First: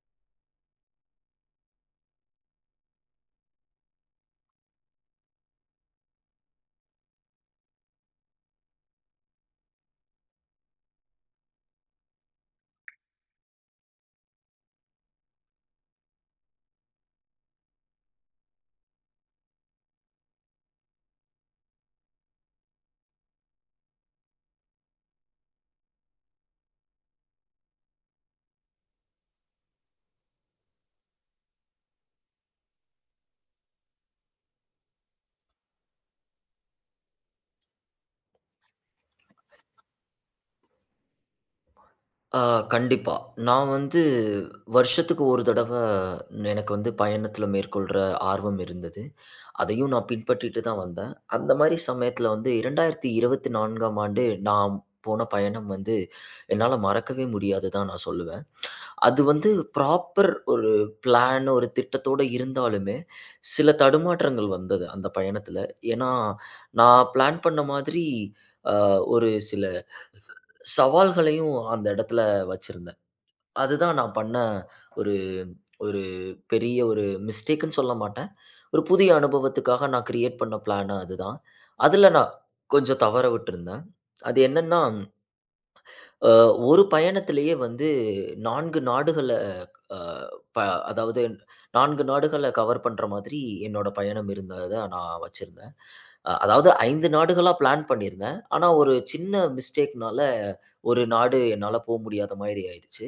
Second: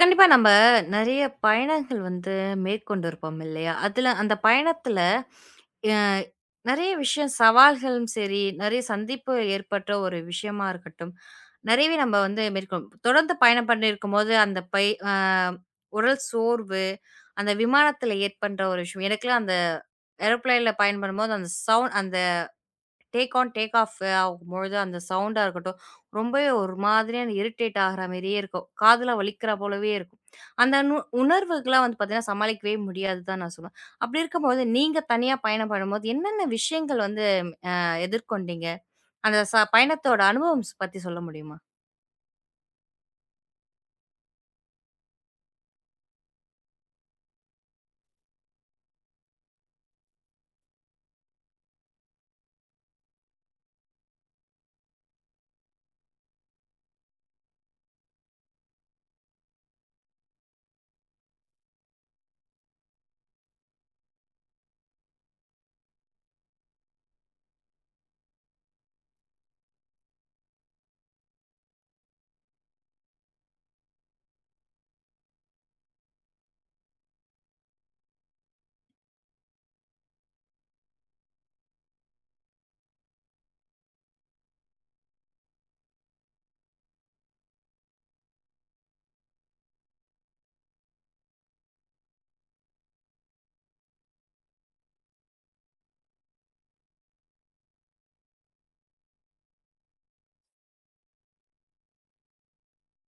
கண்டிப்பா நம்ம நெறைய பயணங்கள் வந்து மேற்கொண்டிருப்போம் இல்லையா? அதுல அந்த பயணத்துல அ நெறைய விஷயம் சவால்களும் சரி, நெறைய சந்திப்பு ஏற்பட்ட ஒரு விஷயமா இருக்கட்டும், நெறையவே நம்ம வந்து மேற்கொள் தொடர்ந்து பயணம் பண்ணியிருக்கும்போது அந்த பை அ உடல் சோர்வு, அந்த விமானத்துல ஏற்படுற ஒரு விஷயம். எனக்கெல்லாம் அந்த ஏரோப்ளேன்ல பயணம் பண்ணும்போது அந்த சவுண்ட் அந்த டேக் ஆன், டேக் ஆஃப் ஆகும்பொழுது அந்த சவுண்டா இருக்கட்டும், ரொம்பவே ஒரு மாதிரியான இரிட்டேட் ஆகுற மாரியே இருக்கும். காதுல வலிக்கிற போலவே இருக்கும். அந்த நு உணர்வுகள்லாம் வந்து பார்த்தீங்கன்னா, சமாளிக்கவே முடியாது தான் நான் சொல்லுவேன். அப்படி இருக்கும்போது, நீங்க தனியா பயணம் பண்ணும்போது என்னென்ன விஷயங்கள் வந்து எதிர்கொண்டீங்க? அந்த பயணத்தோட அனுபவம் பத்தி சொல்ல முடியுமா? ஆ கண்டிப்பா. நான் வந்து வருஷத்துக்கு ஒரு தடவ எனக்கு வந்து பயணத்தில மேற்கொள்ற ஆர்வம் இருந்தது. அதையும் நான் பின்பற்றிட்டு தான் வந்தேன். அந்த மாரி சமயத்தில வந்து 2024ஆம் ஆண்டு நான் போன பயணம் வந்து என்னால மறக்கவே முடியாது தான் நான் சொல்லுவேன். அது வந்து ப்ராப்பர் ஒரு பிளான், ஒரு திட்டத்தோட இருந்தாலுமே, சில தடுமாற்றங்கள் வந்தது அந்த பயணத்தில. ஏன்னா, நான் பிளான் பண்ண மாதிரி அ ஒரு சில சவால்களையும் அந்த இடத்துல வச்சிருந்தேன். அதுதான் நான் பண்ண ஒரு ஒரு பெரிய ஒரு மிஸ்டேக்குன்னு சொல்ல மாட்டேன். ஒரு புதிய அனுபவத்துக்காக நான் கிரியேட் பண்ண பிளான் அதுதான். அதுல நான் கொஞ்சம் தவற விட்டுருந்தேன். அது என்னன்னா, அ ஒரு பயணத்திலேயே வந்து 4 நாடுகள அ ப அதாவது 4 நாடுகள கவர் பண்ற மாதிரி என்னோட பயணம் இருந்தத நான் வச்சிருந்தேன். அதாவது 5 நாடுகளா பிளான் பண்ணியிருந்தேன். ஆனா, ஒரு சின்ன மிஸ்டேக்னால ஒரு நாடு என்னால போ முடியாத மாரி ஆயிடுச்சு.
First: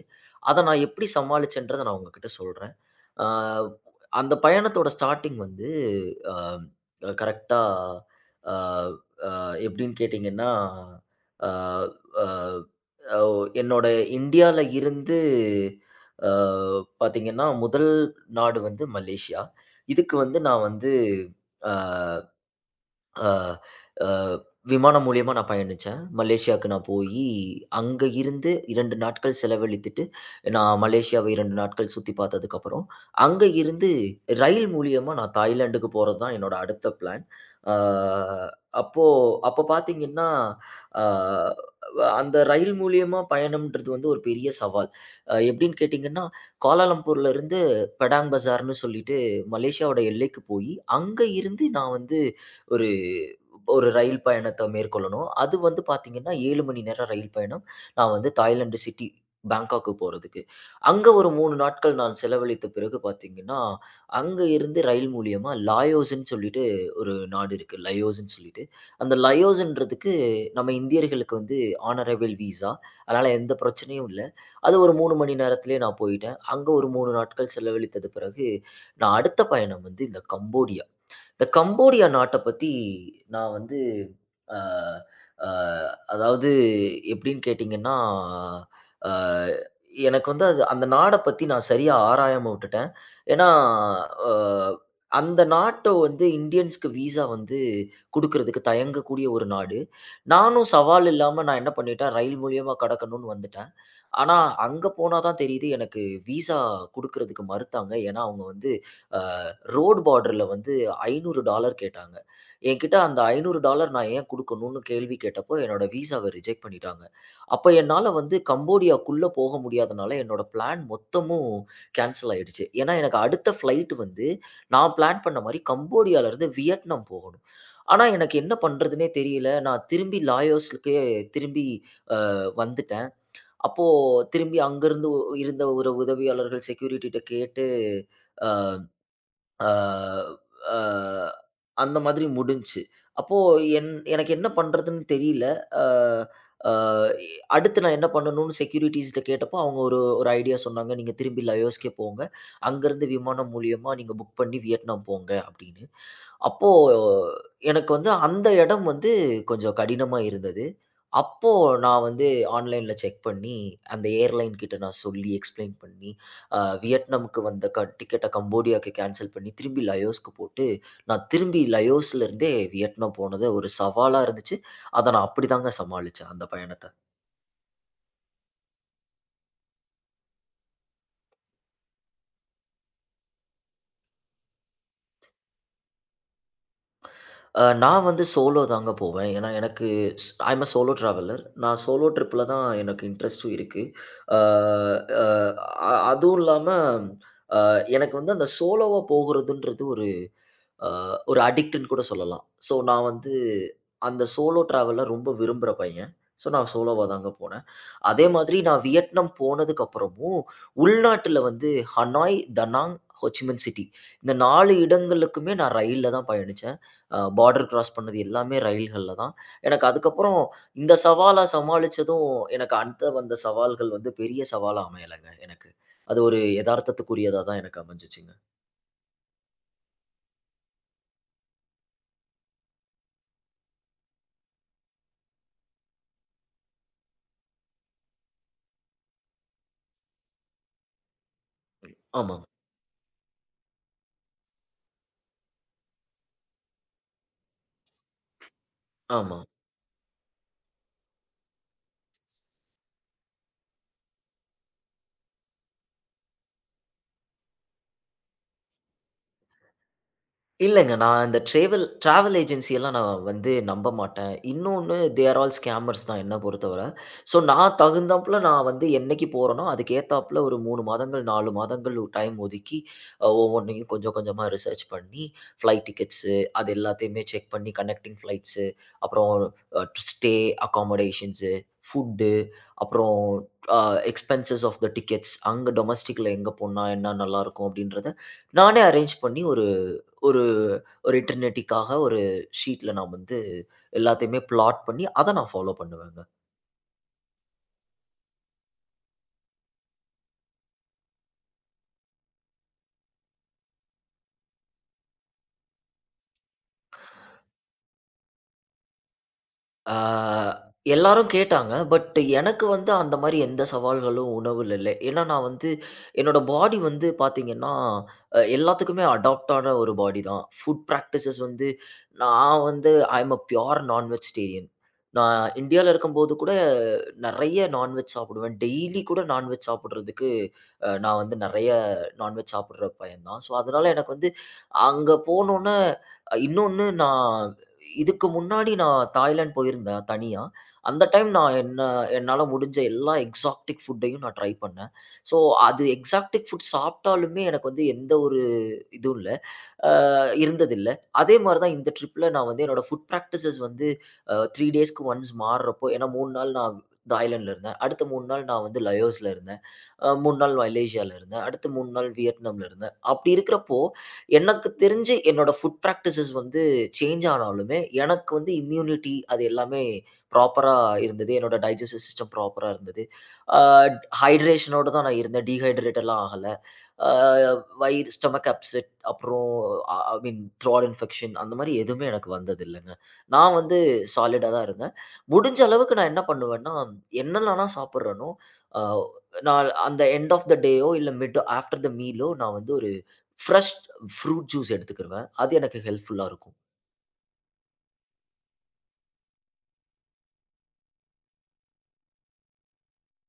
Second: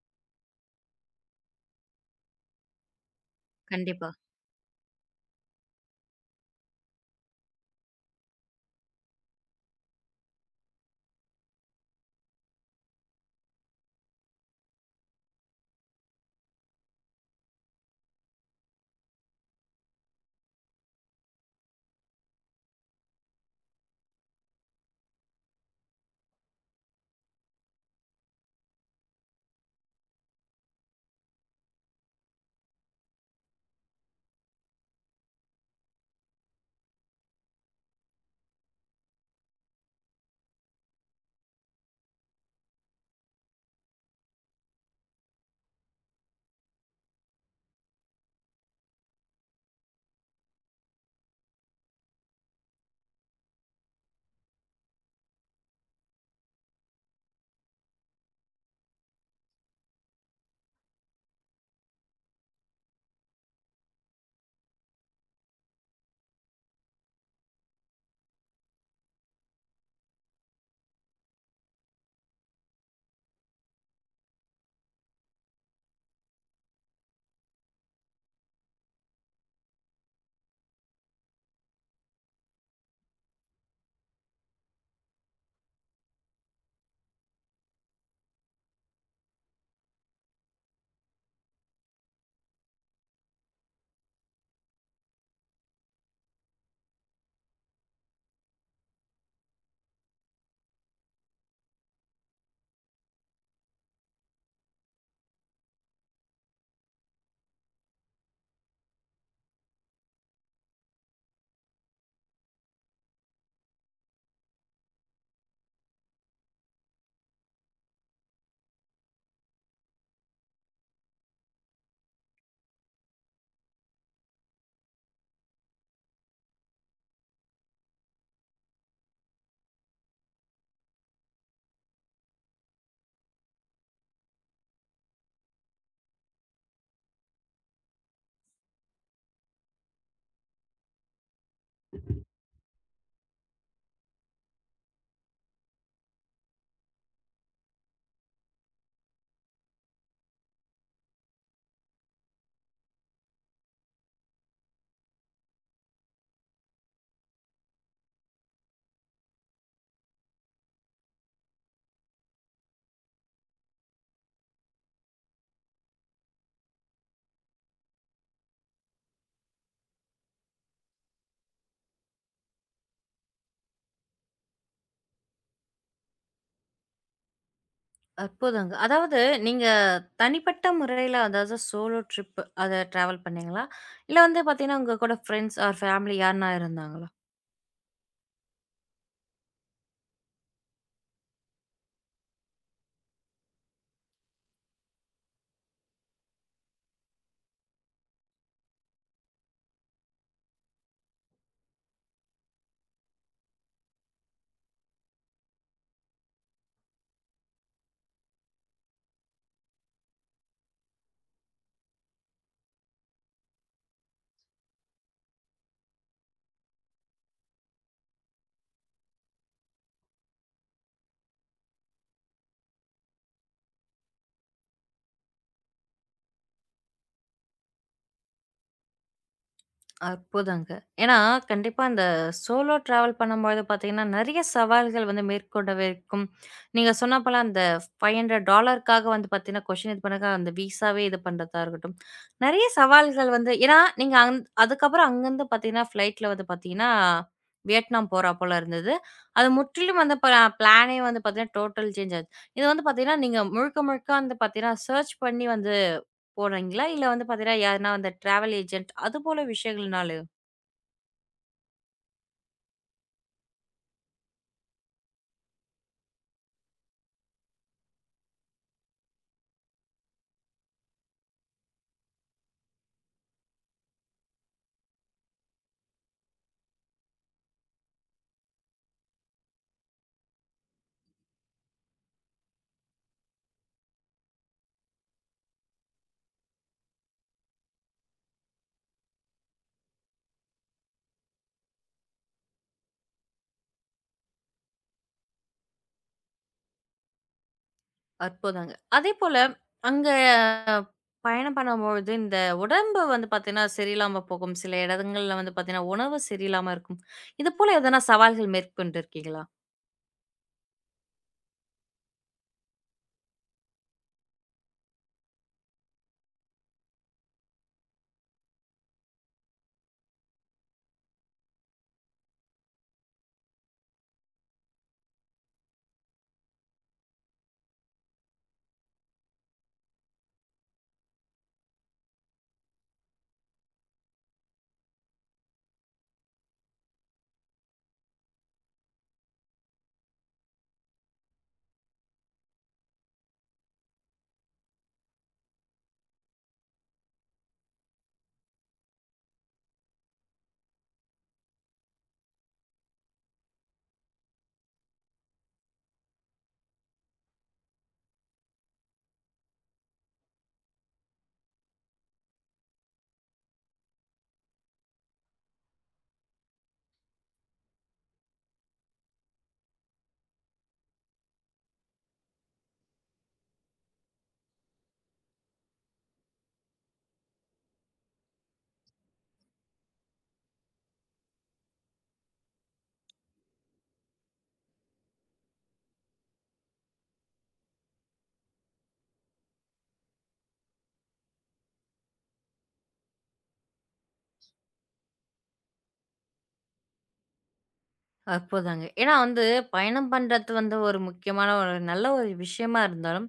அத நான் எப்படி சமாளிச்சேன்றத நான் உங்ககிட்ட சொல்றேன். அ கண்டிப்பா. அந்த பயணத்தோட ஸ்டார்ட்டிங் வந்து அ கரெக்ட்டா அ அ எப்படின்னு கேட்டீங்கன்னா, அ அ அ என்னோட இந்தியால இருந்து அ பார்த்தீங்கன்னா, முதல் நாடு வந்து மலேசியா. இதுக்கு வந்து நான் வந்து அ ஆ, ஆ, விமானம் மூலியமா நான் பயணிச்சேன். மலேசியாவுக்கு நான் போயி, அங்க இருந்து 2 நாட்கள் செலவழித்துட்டு, நான் மலேசியாவை 2 நாட்கள் சுத்தி பார்த்ததுக்கப்புறம், அங்க இருந்து ரயில் மூலியமா நான் தாய்லாந்துக்கு போறது தான் என்னோட அடுத்த பிளான். ஆ, அப்போ அப்போ பார்த்தீங்கன்னா, ஆ, அந்த ரயில் மூலியமா பயணம்ன்றது வந்து ஒரு பெரிய சவால். எப்படின்னு கேட்டீங்கன்னா, கோலாலம்பூர்ல இருந்து பெடாங் பஜார்ன்னு சொல்லிட்டு மலேசியாவோட எல்லைக்கு போயி, அங்க இருந்து நான் வந்து ஒரு ஒரு ரயில் பயணத்த மேற்கொள்ளணும். அது வந்து பார்த்தீங்கன்னா, 7 மணி நேரம் ரயில் பயணம். நான் வந்து தாய்லாந்து சிட்டி பேங்காக்கு போறதுக்கு. அங்க ஒரு 3 நாட்கள் நான் செலவழித்த பிறகு பார்த்தீங்கன்னா, அங்க இருந்து ரயில் மூலியமா லாயோஸ்ன்னு சொல்லிட்டு ஒரு நாடு இருக்கு. லயோஸ்ன்னு சொல்லிட்டு. அந்த லயோஸ்ன்றதுக்கு நம்ம இந்தியர்களுக்கு வந்து ஹானரபிள் விசா. அதனால எந்த பிரச்சனையும் இல்ல. அது ஒரு 3 மணி நேரத்திலேயே நான் போயிட்டேன். அங்க ஒரு 3 நாட்கள் செலவழித்தது பிறகு, நான் அடுத்த பயணம் வந்து இந்த கம்போடியா. இந்த கம்போடியா நாட்ட பத்தி நான் வந்து அ அ அதாவது எப்படின்னு கேட்டீங்கன்னா, அ எனக்கு வந்து அது அந்த நாட பத்தி நான் சரியா ஆராயாம விட்டுட்டேன். ஏன்னா, அ அந்த நாட்ட வந்து இந்தியன்ஸ்க்கு விசா வந்து குடுக்குறதுக்கு தயங்கக்கூடிய ஒரு நாடு. நானும் சவால் இல்லாம நான் என்ன பண்ணிட்டேன், ரயில் மூலியமா கடக்கணும்னு வந்துட்டேன். ஆனா, அங்க போனா தான் தெரியுது எனக்கு விசா குடுக்குறதுக்கு மறுத்தாங்க. ஏன்னா, அவங்க வந்து அ ரோட் பார்டர்ல வந்து $500 கேட்டாங்க. என்கிட்ட அந்த $500 நான் ஏன் குடுக்கணும்னு கேள்வி கேட்டப்போ, என்னோட விசாவ ரிஜெக்ட் பண்ணிட்டாங்க. அப்ப என்னால வந்து கம்போடியாக்குள்ள போக முடியாதனால, என்னோட பிளான் மொத்தமும் கேன்சல் ஆயிடுச்சு. ஏன்னா, எனக்கு அடுத்த ஃப்ளைட் வந்து நான் பிளான் பண்ண மாரி கம்போடியாலருந்து வியட்நாம் போகணும். ஆனா, எனக்கு என்ன பண்றதுன்னே தெரியல. நான் திரும்பி லாயோஸ்க்கே திரும்பி வந்துட்டேன். அப்போ திரும்பி அங்கருந்து இருந்த ஒரு உதவியாளர்கள் செக்யூரிட்டிட்ட கேட்டு, அ அ அந்த மாதிரி முடிஞ்ச்சு. அப்போ எனக்கு என்ன பண்றதுன்னு தெரியல. அ அ அடுத்து நான் என்ன பண்ணணும்னு செக்யூரிட்டீஸ்ட்ட கேட்டப்போ, அவங்க ஒரு ஒரு ஐடியா சொன்னாங்க. "நீங்க திரும்பி லயோஸ்க்கே போங்க. அங்கருந்து விமானம் மூலியமா நீங்க புக் பண்ணி வியட்நாம் போங்க" அப்படின்னு. அப்போ எனக்கு வந்து அந்த இடம் வந்து கொஞ்சம் கடினமா இருந்தது. அப்போ நான் வந்து ஆன்லைன்ல செக் பண்ணி, அந்த ஏர்லைன் கிட்ட நான் சொல்லி எக்ஸ்ப்ளைன் பண்ணி, அ வியட்நாமுக்கு வந்த டிக்கெட்ட கம்போடியாக்கு கேன்சல் பண்ணி, திரும்பி லயோஸ்க்கு போட்டு, நான் திரும்பி லயோஸ்லருந்தே வியட்நாம் போனது ஒரு சவாலா இருந்துச்சு. அத நான் அப்படிதாங்க சமாளிச்சேன் அந்த பயணத்த. அற்புதங்க. அதாவது நீங்க தனிப்பட்ட முறையில அதாவது சோலோ ட்ரிப் அத ட்ராவல் பண்ணீங்களா? இல்ல வந்து பார்த்தீங்கன்னா, உங்க கூட ஃப்ரெண்ட்ஸ் ஆர் ஃபேமிலி யாருன்னா இருந்தாங்களா? நான் வந்து சோலோ தாங்க போவேன். ஏன்னா எனக்கு I am a solo traveller. நான் சோலோ ட்ரிப்ல தான் எனக்கு இன்ட்ரெஸ்ட்டும் இருக்கு. அ அ அ அதுவும் இல்லாம அ எனக்கு வந்து அந்த சோலோவா போகுறதுன்றது ஒரு அ ஒரு அடிக்ட்டுன்னு கூட சொல்லலாம். ஸோ நான் வந்து அந்த சோலோ டிராவல ரொம்ப விரும்புற பையன். ஸோ நான் சோலோவா தாங்க போனேன். அதே மாதிரி நான் வியட்நாம் போனதுக்கு அப்புறமும், உள்நாட்டுல வந்து ஹனாய், தனாங், ஹோச்சிமின் சிட்டி இந்த 4 இடங்களுக்குமே நான் ரயில்ல தான் பயணிச்சேன். பார்டர் கிராஸ் பண்ணது எல்லாமே ரயில்கள்ல தான். எனக்கு அதுக்கப்புறம் இந்த சவாலா சமாளிச்சதும், எனக்கு அடுத்த வந்த சவால்கள் வந்து பெரிய சவாலா அமையலங்க எனக்கு. அது ஒரு எதார்த்தத்துக்குரியதா தான் எனக்கு அமைஞ்சுச்சுங்க. அற்புதங்க. ஏன்னா, கண்டிப்பா இந்த சோலோ ட்ராவல் பண்ணும்பொழுது பார்த்தீங்கன்னா, நெறைய சவால்கள் வந்து மேற்கொண்டவே இருக்கும். நீங்க சொன்னா போல அந்த $500க்காக வந்து பார்த்தீங்கன்னா, கொஷின் இது பண்ணாக்கா அந்த விசாவே இது பண்றதா இருக்கட்டும். ஆமாங்க. நெறைய சவால்கள் வந்து ஏன்னா, நீங்க அதுக்கப்புறம் அங்கருந்து பார்த்தீங்கன்னா, ஃப்ளைட்ல வந்து பார்த்தீங்கன்னா, வியட்நாம் போறா போல இருந்தது. ஆமா. அது முற்றிலும் வந்து ப பிளானே வந்து பார்த்தீங்கன்னா, டோட்டல் சேஞ்ச் ஆச்சு. இது வந்து பார்த்தீங்கன்னா, நீங்க முழுக்க முழுக்க வந்து பார்த்தீங்கன்னா, சர்ச் பண்ணி வந்து போறீங்களா? இல்ல வந்து பார்த்தீங்கன்னா, யாருனா அந்த ட்ராவல் ஏஜென்ட் அதுபோல விஷயங்கள்னால இல்லங்க. நான் இந்த டிராவல் ஏஜென்சி எல்லாம் நான் வந்து நம்ப மாட்டேன். இன்னொன்னு தே ஆர் ஆல் ஸ்கேமர்ஸ் தான் என்ன பொறுத்தவர. ஸோ நான் தகுந்தாப்புல நான் வந்து என்னைக்கு போறேனோ, அதுக்கு ஏத்தாப்புல ஒரு 3 மாதங்கள், 4 மாதங்கள் டைம் ஒதுக்கி ஒவ்வொன்னையும் கொஞ்சம் கொஞ்சமா ரிசர்ச் பண்ணி, ஃப்ளைட் டிக்கெட்ஸு அது எல்லாத்தையுமே செக் பண்ணி கனெக்டிங் ஃப்ளைட்ஸு, அப்புறம் அ ஸ்டே அக்காமடேஷன்ஸு, ஃபுட்டு, அப்புறம் அ எக்ஸ்பென்சஸ் ஆஃப் த டிக்கெட்ஸ். அங்க டொமஸ்டிக்ல எங்க போனா என்ன நல்லாருக்கும் அப்படின்றத நானே அரேஞ்ச் பண்ணி ஒரு ஒரு ஒரு இட்டர்னிட்டிக்காக ஒரு ஷீட்ல நான் வந்து எல்லாத்தையுமே பிளாட் பண்ணி, அத நான் ஃபாலோ பண்ணுவேங்க. அற்புதங்க. அதேபோல அங்க பயணம் பண்ணும்பொழுது, இந்த உடம்பு வந்து பார்த்தீங்கன்னா, சரியில்லாம போகும். சில இடங்கள்ல வந்து பார்த்தீங்கன்னா, உணவு சரியில்லாம இருக்கும். இது போல எதனா சவால்கள் மேற்கொண்டிருக்கீங்களா? ஆ, எல்லாரும் கேட்டாங்க. பட் எனக்கு வந்து அந்த மாரி எந்த சவால்களும் உணவுல இல்ல. ஏன்னா நான் வந்து என்னோட பாடி வந்து பார்த்தீங்கன்னா, எல்லாத்துக்குமே அடாப்ட் ஆன ஒரு பாடி தான். ஃபுட் பிராக்டிஸஸ் வந்து நான் வந்து ஐ அம் அ பியூர் நான் வெஜிடேரியன். நான் இந்தியால இருக்கும்போது கூட நெறைய நான்வெஜ் சாப்பிடுவேன். டெய்லி கூட நான்வெஜ் சாப்பிடுறதுக்கு நான் வந்து நெறைய நான்வெஜ் சாப்பிடுற பையன் தான். ஸோ, அதனால எனக்கு வந்து அங்க போனோனே இன்னொன்னு நான் இதுக்கு முன்னாடி நான் தாய்லாந்து போயிருந்தேன் தனியா. அந்த டைம் நான் என்ன என்னால முடிஞ்ச எல்லா எக்ஸாடிக் ஃபுட்டையும் நான் ட்ரை பண்ணேன். ஸோ, அது எக்ஸாடிக் ஃபுட் சாப்பிட்டாலுமே எனக்கு வந்து எந்த ஒரு இதுவும் இல்ல. அ இருந்ததில்ல. அதே மாரி தான் இந்த ட்ரிப்ல நான் வந்து என்னோட ஃபுட் பிராக்டிஸஸ் வந்து அ 3 டேஸ்க்கு ஒன்ஸ் மாறுறப்போ ஏன்னா 3 நாள் நான் இந்த ஐலேண்ட்ல இருந்தேன். அடுத்த 3 நாள் நான் வந்து லயோஸ்ல இருந்தேன். 3 நாள் மலேசியால இருந்தேன். அடுத்த 3 நாள் வியட்நாம்ல இருந்தேன். அப்படி இருக்கிறப்போ, எனக்கு தெரிஞ்சு என்னோட ஃபுட் பிராக்டிஸஸ் வந்து சேஞ்ச் ஆனாலுமே, எனக்கு வந்து இம்யூனிட்டி அது எல்லாமே ப்ராப்பரா இருந்தது. என்னோட டைஜெஸ்டிவ் சிஸ்டம் ப்ராப்பரா இருந்தது. அ ஹைட்ரேஷனோட தான் நான் இருந்தேன். டீஹைட்ரேட் எல்லாம் ஆகல. ஆ வயிறு ஸ்டொமக் அப்செட் அப்புறம் ஐ மீன் த்ராட் இன்ஃபெக்ஷன் அந்த மாரி எதுவுமே எனக்கு வந்ததில்லங்க. நான் வந்து சாலிடா தான் இருந்தேன். முடிஞ்ச அளவுக்கு நான் என்ன பண்ணுவேன்னா, என்னென்னலாம் நான் சாப்பிடுறேனோ, அ நான் அந்த எண்ட் ஆஃப் த டேயோ இல்ல மிட் ஆஃப்டர் த மீலோ நான் வந்து ஒரு ஃப்ரெஷ் ஃப்ரூட் ஜூஸ் எடுத்துக்கிருவேன். அது எனக்கு ஹெல்ப்ஃபுல்லா இருக்கும். அற்புதங்க. ஏன்னா வந்து பயணம் பண்றது வந்து ஒரு முக்கியமான ஒரு நல்ல ஒரு விஷயமா இருந்தாலும்,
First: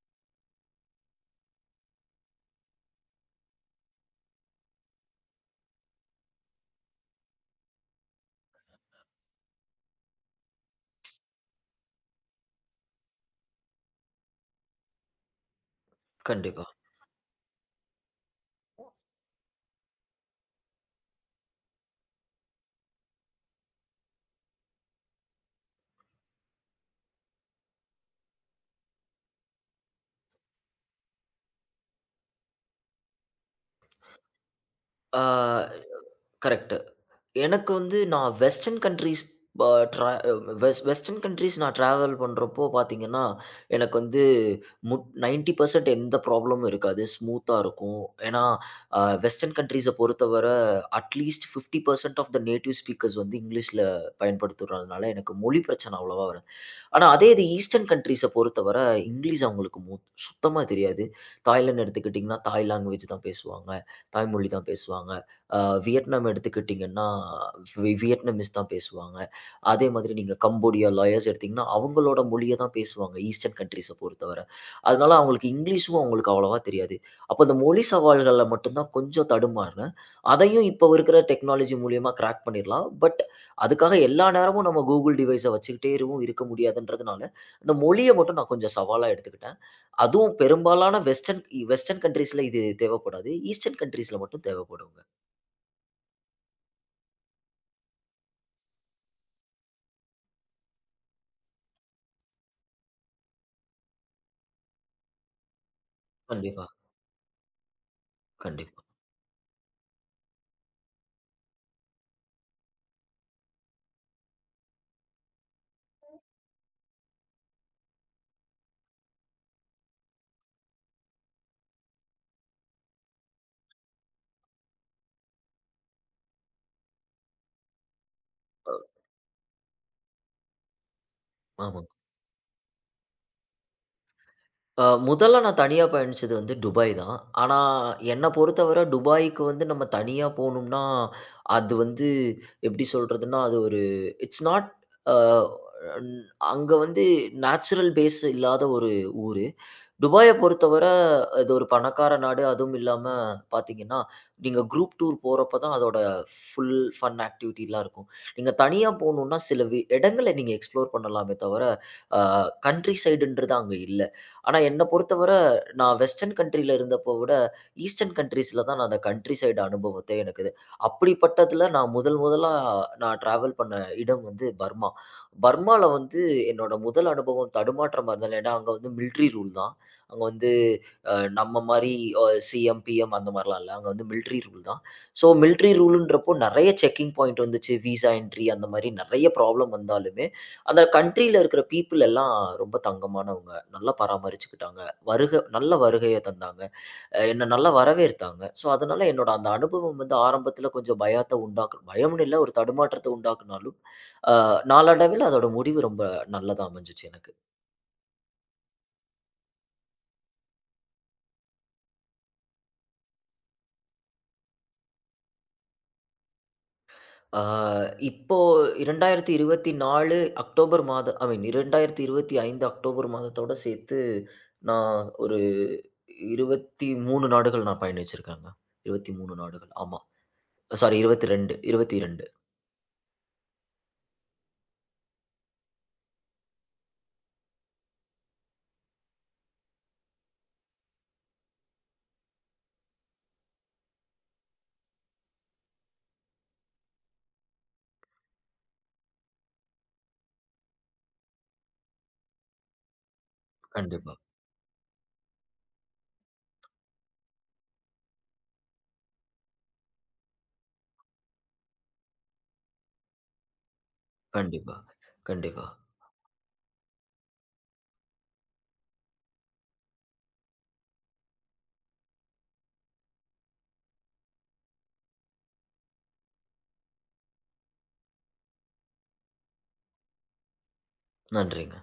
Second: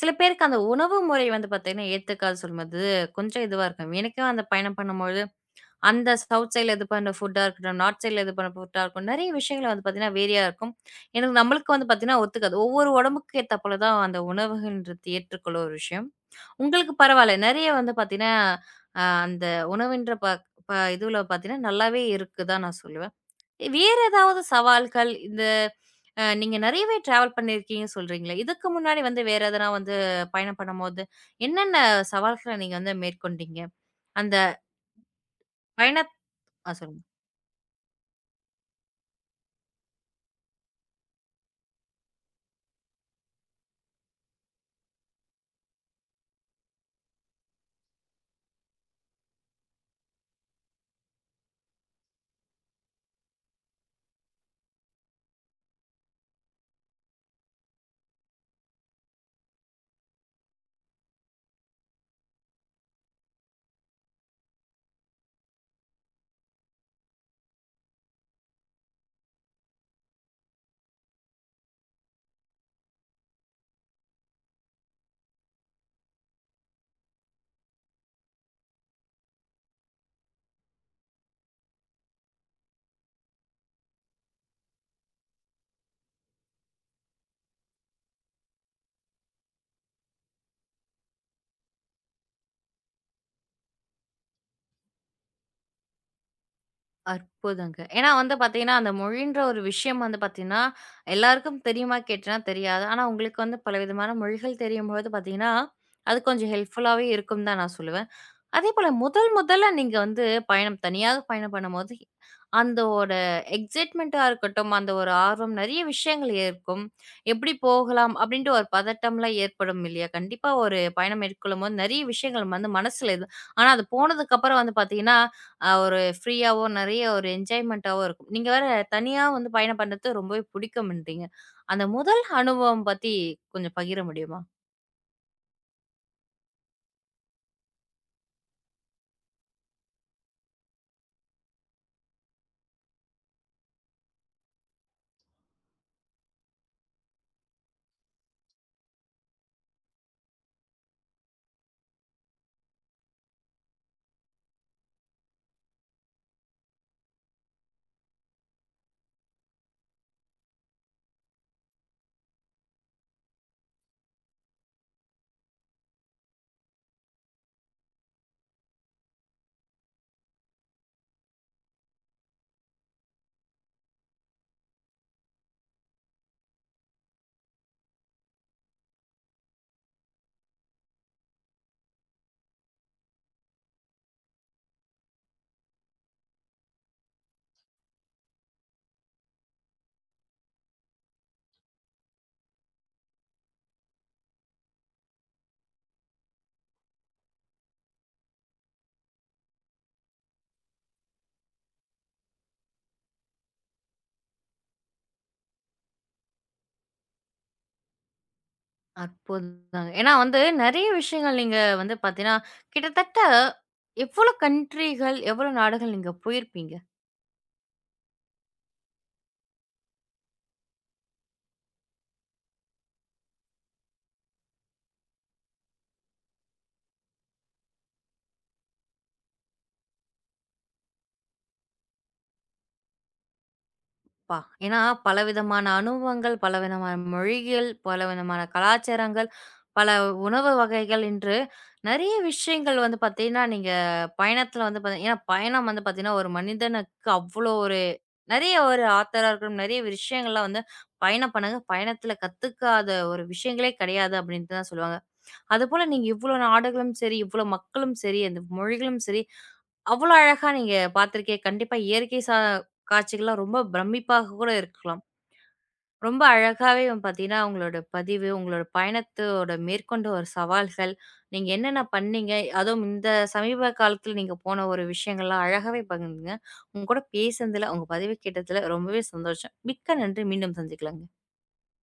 சில பேருக்கு அந்த உணவு முறை வந்து பார்த்தீங்கன்னா, ஏத்துக்காது சொல்லும்போது கொஞ்சம் இதுவா இருக்கும். எனக்கே அந்த பயணம் பண்ணும்பொழுது அந்த சவுத் சைட்ல இது பண்ற ஃபுட்டா இருக்கட்டும், நார்த் சைட்ல இது பண்ற ஃபுட்டா இருக்கும். நெறைய விஷயங்கள் வந்து பார்த்தீங்கன்னா, வேரியா இருக்கும். எனக்கு நம்மளுக்கு வந்து பார்த்தீங்கன்னா ஒத்துக்காது. ஒவ்வொரு உடம்புக்கு ஏத்தா போல தான் அந்த உணவுகள்ன்றது ஏற்றுக்கொள்ள ஒரு விஷயம். கண்டிப்பா. உங்களுக்கு பரவால்ல. நெறைய வந்து பார்த்தீங்கன்னா, அந்த உணவுன்ற ப ப இதுல பார்த்தீங்கன்னா, நல்லாவே இருக்கு தான் நான் சொல்லுவேன். வேற ஏதாவது சவால்கள் இந்த நீங்க நெறையவே டிராவல் பண்ணியிருக்கீங்கன்னு சொல்றீங்களே, இதுக்கு முன்னாடி வந்து வேற எதனா வந்து பயணம் பண்ணும்போது, என்னென்ன சவால்கள நீங்க வந்து மேற்கொண்டீங்க? அந்த ஆ பயண ஆ கரெக்ட். சொல்லுங்க. எனக்கு வந்து நான் வெஸ்டர்ன் கன்ட்ரீஸ் ப ட்ரா வெஸ் வெஸ்டர்ன் கன்ட்ரீஸ் நான் ட்ராவல் பண்ணுறப்போ பார்த்தீங்கன்னா, எனக்கு வந்து முட் 90% எந்த ப்ராப்ளமும் இருக்காது. ஸ்மூத்தா இருக்கும். ஏன்னா, வெஸ்டர்ன் கன்ட்ரீஸ பொறுத்தவர at least 50% of the native speakers வந்து இங்கிலீஷ்ல பயன்படுத்துறதுனால, எனக்கு மொழி பிரச்சனை அவ்வளவா வராது. ஆனா, அதே இது ஈஸ்டர்ன் கன்ட்ரீஸ பொறுத்தவர இங்கிலீஷ் அவங்களுக்கு சுத்தமா தெரியாது. தாய்லாந்து எடுத்துக்கிட்டிங்கன்னா, தாய் லாங்குவேஜ் தான் பேசுவாங்க. தாய்மொழி தான் பேசுவாங்க. அ வியட்நாம் எடுத்துக்கிட்டிங்கன்னா, வியட்நாமீஸ் தான் பேசுவாங்க. அதே மாதிரி நீங்க கம்போடியா, லாயர்ஸ் எடுத்தீங்கன்னா, அவங்களோட மொழிய தான் பேசுவாங்க. ஈஸ்டர்ன் கன்ட்ரீஸ பொறுத்தவர. அதனால அவங்களுக்கு இங்கிலீஷும் அவங்களுக்கு அவ்வளவா தெரியாது. அப்ப அந்த மொழி சவால்கள்ல மட்டும் தான் கொஞ்சம் தடுமாறுனேன். அதையும் இப்ப இருக்கிற டெக்னாலஜி மூலியமா கிராக் பண்ணிடலாம். பட் அதுக்காக எல்லா நேரமும் நம்ம Google டிவைஸ வச்சுக்கிட்டேவும் இருக்க முடியாதுன்றதுனால, இந்த மொழிய மட்டும் நான் கொஞ்சம் சவாலா எடுத்துக்கிட்டேன். அதுவும் பெரும்பாலான வெஸ்டர்ன் வெஸ்டர்ன் கன்ட்ரீஸ்ல இது தேவைப்படாது. ஈஸ்டர்ன் கன்ட்ரீஸ்ல மட்டும் தேவைப்படுங்க. அற்புதங்க. ஏன்னா வந்து பார்த்தீங்கன்னா, அந்த மொழின்ற ஒரு விஷயம் வந்து பார்த்தீங்கன்னா, எல்லாருக்கும் தெரியுமா கேட்டனா தெரியாது. ஆனா உங்களுக்கு வந்து பலவிதமான மொழிகள் தெரியும்பொழுது பார்த்தீங்கன்னா, அது கொஞ்சம் கண்டிப்பா. ஹெல்ப்ஃபுல்லாவே இருக்கும்னு தான் நான் சொல்லுவேன். கண்டிப்பா. அதேபோல முதல் முதல்ல நீங்க வந்து பயணம் தனியாக பயணம் பண்ணும்போது, அந்த ஒரு எக்ஸைட்மெண்ட்டா இருக்கட்டும், அந்த ஒரு ஆர்வம் நெறைய விஷயங்கள் இருக்கும். எப்படி போகலாம் அப்படின்ட்டு ஒரு பதட்டம்லாம் ஏற்படும் இல்லையா? கண்டிப்பா ஒரு பயணம் மேற்கொள்ளும்போது நெறைய விஷயங்கள் வந்து மனசுல இது ஆனா அது போனதுக்கப்புறம் வந்து பார்த்தீங்கன்னா, ஒரு ஃப்ரீயாவோ நெறைய ஒரு என்ஜாய்மெண்ட்டாவோ இருக்கும். நீங்க வேற தனியா வந்து பயணம் பண்றது ரொம்பவே பிடிக்கும்ன்றீங்க. ஆமா. அந்த முதல் அனுபவம் பத்தி கொஞ்சம் பகிர முடியுமா? முதல்ல நான் தனியா பயணிச்சது வந்து துபாய் தான். ஆனா, என்ன பொறுத்தவர துபாய்க்கு வந்து நம்ம தனியா போணும்னா, அது வந்து எப்படி சொல்றதுன்னா, அது ஒரு இட்ஸ் நாட் அ அன் அங்க வந்து நேச்சுரல் பேஸ் இல்லாத ஒரு ஊரு. துபாய பொறுத்தவர அது ஒரு பணக்கார நாடு. அதுவும் இல்லாம பார்த்தீங்கன்னா, நீங்க குரூப் டூர் போறப்ப தான் அதோட ஃபுல் ஃபன் ஆக்டிவிட்டிலாம் இருக்கும். நீங்க தனியா போணும்னா சில இடங்கள நீங்க எக்ஸ்ப்ளோர் பண்ணலாமே தவிர, அ கண்ட்ரி சைடுன்றது அங்க இல்ல. ஆனா என்ன பொறுத்தவர, நான் வெஸ்டர்ன் கண்ட்ரில இருந்தப்போ விட, ஈஸ்டர்ன் கண்ட்ரீஸ்ல தான் நான் அந்த கண்ட்ரி சைடு அனுபவத்தே எனக்கு இது. அப்படிப்பட்டதுல நான் முதல் முதலா நான் டிராவல் பண்ண இடம் வந்து பர்மா. பர்மால வந்து என்னோட முதல் அனுபவம் தடுமாற்றமா இருந்தது. ஏன்னா, அங்க வந்து மிலிட்டரி ரூல் தான். அங்க வந்து நம்ம மாரி சிஎம், பிஎம் அந்த மாரிலாம் இல்ல. அங்க வந்து மிலிட்டரி ரூல் தான். ஸோ மிலிட்டரி ரூல்ன்றப்போ நெறைய செக்கிங் பாயிண்ட் வந்துச்சு. விசா என்ட்ரி அந்த மாரி நெறைய ப்ராப்ளம் வந்தாலுமே அந்த கண்ட்ரில இருக்கிற பீப்பிள் எல்லாம் ரொம்ப தங்கமானவங்க. நல்லா பராமரிச்சுக்கிட்டாங்க. நல்ல வருகைய தந்தாங்க. என்ன நல்லா வரவேற்த்தாங்க. ஸோ, அதனால என்னோட அந்த அனுபவம் வந்து ஆரம்பத்தில கொஞ்சம் பயத்த பயம்னு இல்ல ஒரு தடுமாற்றத்த உண்டாக்குனாலும், அ நாளடைவில அதோட முடிவு ரொம்ப நல்லதா அமைஞ்சுச்சு எனக்கு. அற்புதங்க. ஏன்னா வந்து நெறைய விஷயங்கள் நீங்க வந்து பார்த்தீங்கன்னா, கிட்டத்தட்ட எவ்வளோ கண்ட்ரிகள், எவ்வளோ நாடுகள் நீங்க போயிருப்பீங்க? ஆ இப்போ 2024 அக்டோபர் மாதம் ஐ மீன் 2025 அக்டோபர் மாதத்தோட சேர்த்து நான் ஒரு 23 நாடுகள் நான் பயணிச்சிருக்கேங்க. 23 நாடுகள். ஆமா. சாரி 22, 22 அப்பா! ஏன்னா பலவிதமான அனுபவங்கள், பலவிதமான மொழிகள், பலவிதமான கலாச்சாரங்கள், பல உணவு வகைகள் என்று நெறைய விஷயங்கள் வந்து பார்த்தீங்கன்னா, நீங்க பயணத்துல வந்து பார்த்தீங் ஏன்னா பயணம் வந்து பார்த்தீங்கன்னா, ஒரு மனிதனுக்கு அவ்வளோ ஒரு நெறைய ஒரு ஆத்தரா இருக்கணும், நெறைய விஷயங்கள்லாம் வந்து பயணம் பண்ணுங்க. பயணத்துல கத்துக்காத ஒரு விஷயங்களே கண்டிப்பா, கிடையாது அப்டின்ட்டு தான் சொல்லுவாங்க. அதுபோல நீங்க இவ்ளோ நாடுகளும் சரி, இவ்ளோ மக்களும் சரி, அந்த மொழிகளும் சரி, அவ்ளோ அழகா நீங்க பார்த்திருக்கே. கண்டிப்பா இயற்கை காட்சிகள்லாம் ரொம்ப பிரமிப்பாக கூட கண்டிப்பா, இருக்கலாம். கண்டிப்பா. ரொம்ப அழகாவே வந்து பார்த்தீங்கன்னா, உங்களோட பதிவு, உங்களோட பயணத்தோட மேற்கொண்ட ஒரு சவால்கள், நீங்க என்னென்ன பண்ணீங்க? அதுவும் இந்த சமீப காலத்துல நீங்க போன ஒரு விஷயங்கள்லாம் அழகாவே பகிர்ந்தீங்க. உங்க கூட பேசுனதுல, உங்க பதிவு கேட்டதுல ரொம்பவே சந்தோஷம். மிக்க நன்றி. மீண்டும் சந்திக்கலாங்க. நன்றிங்க.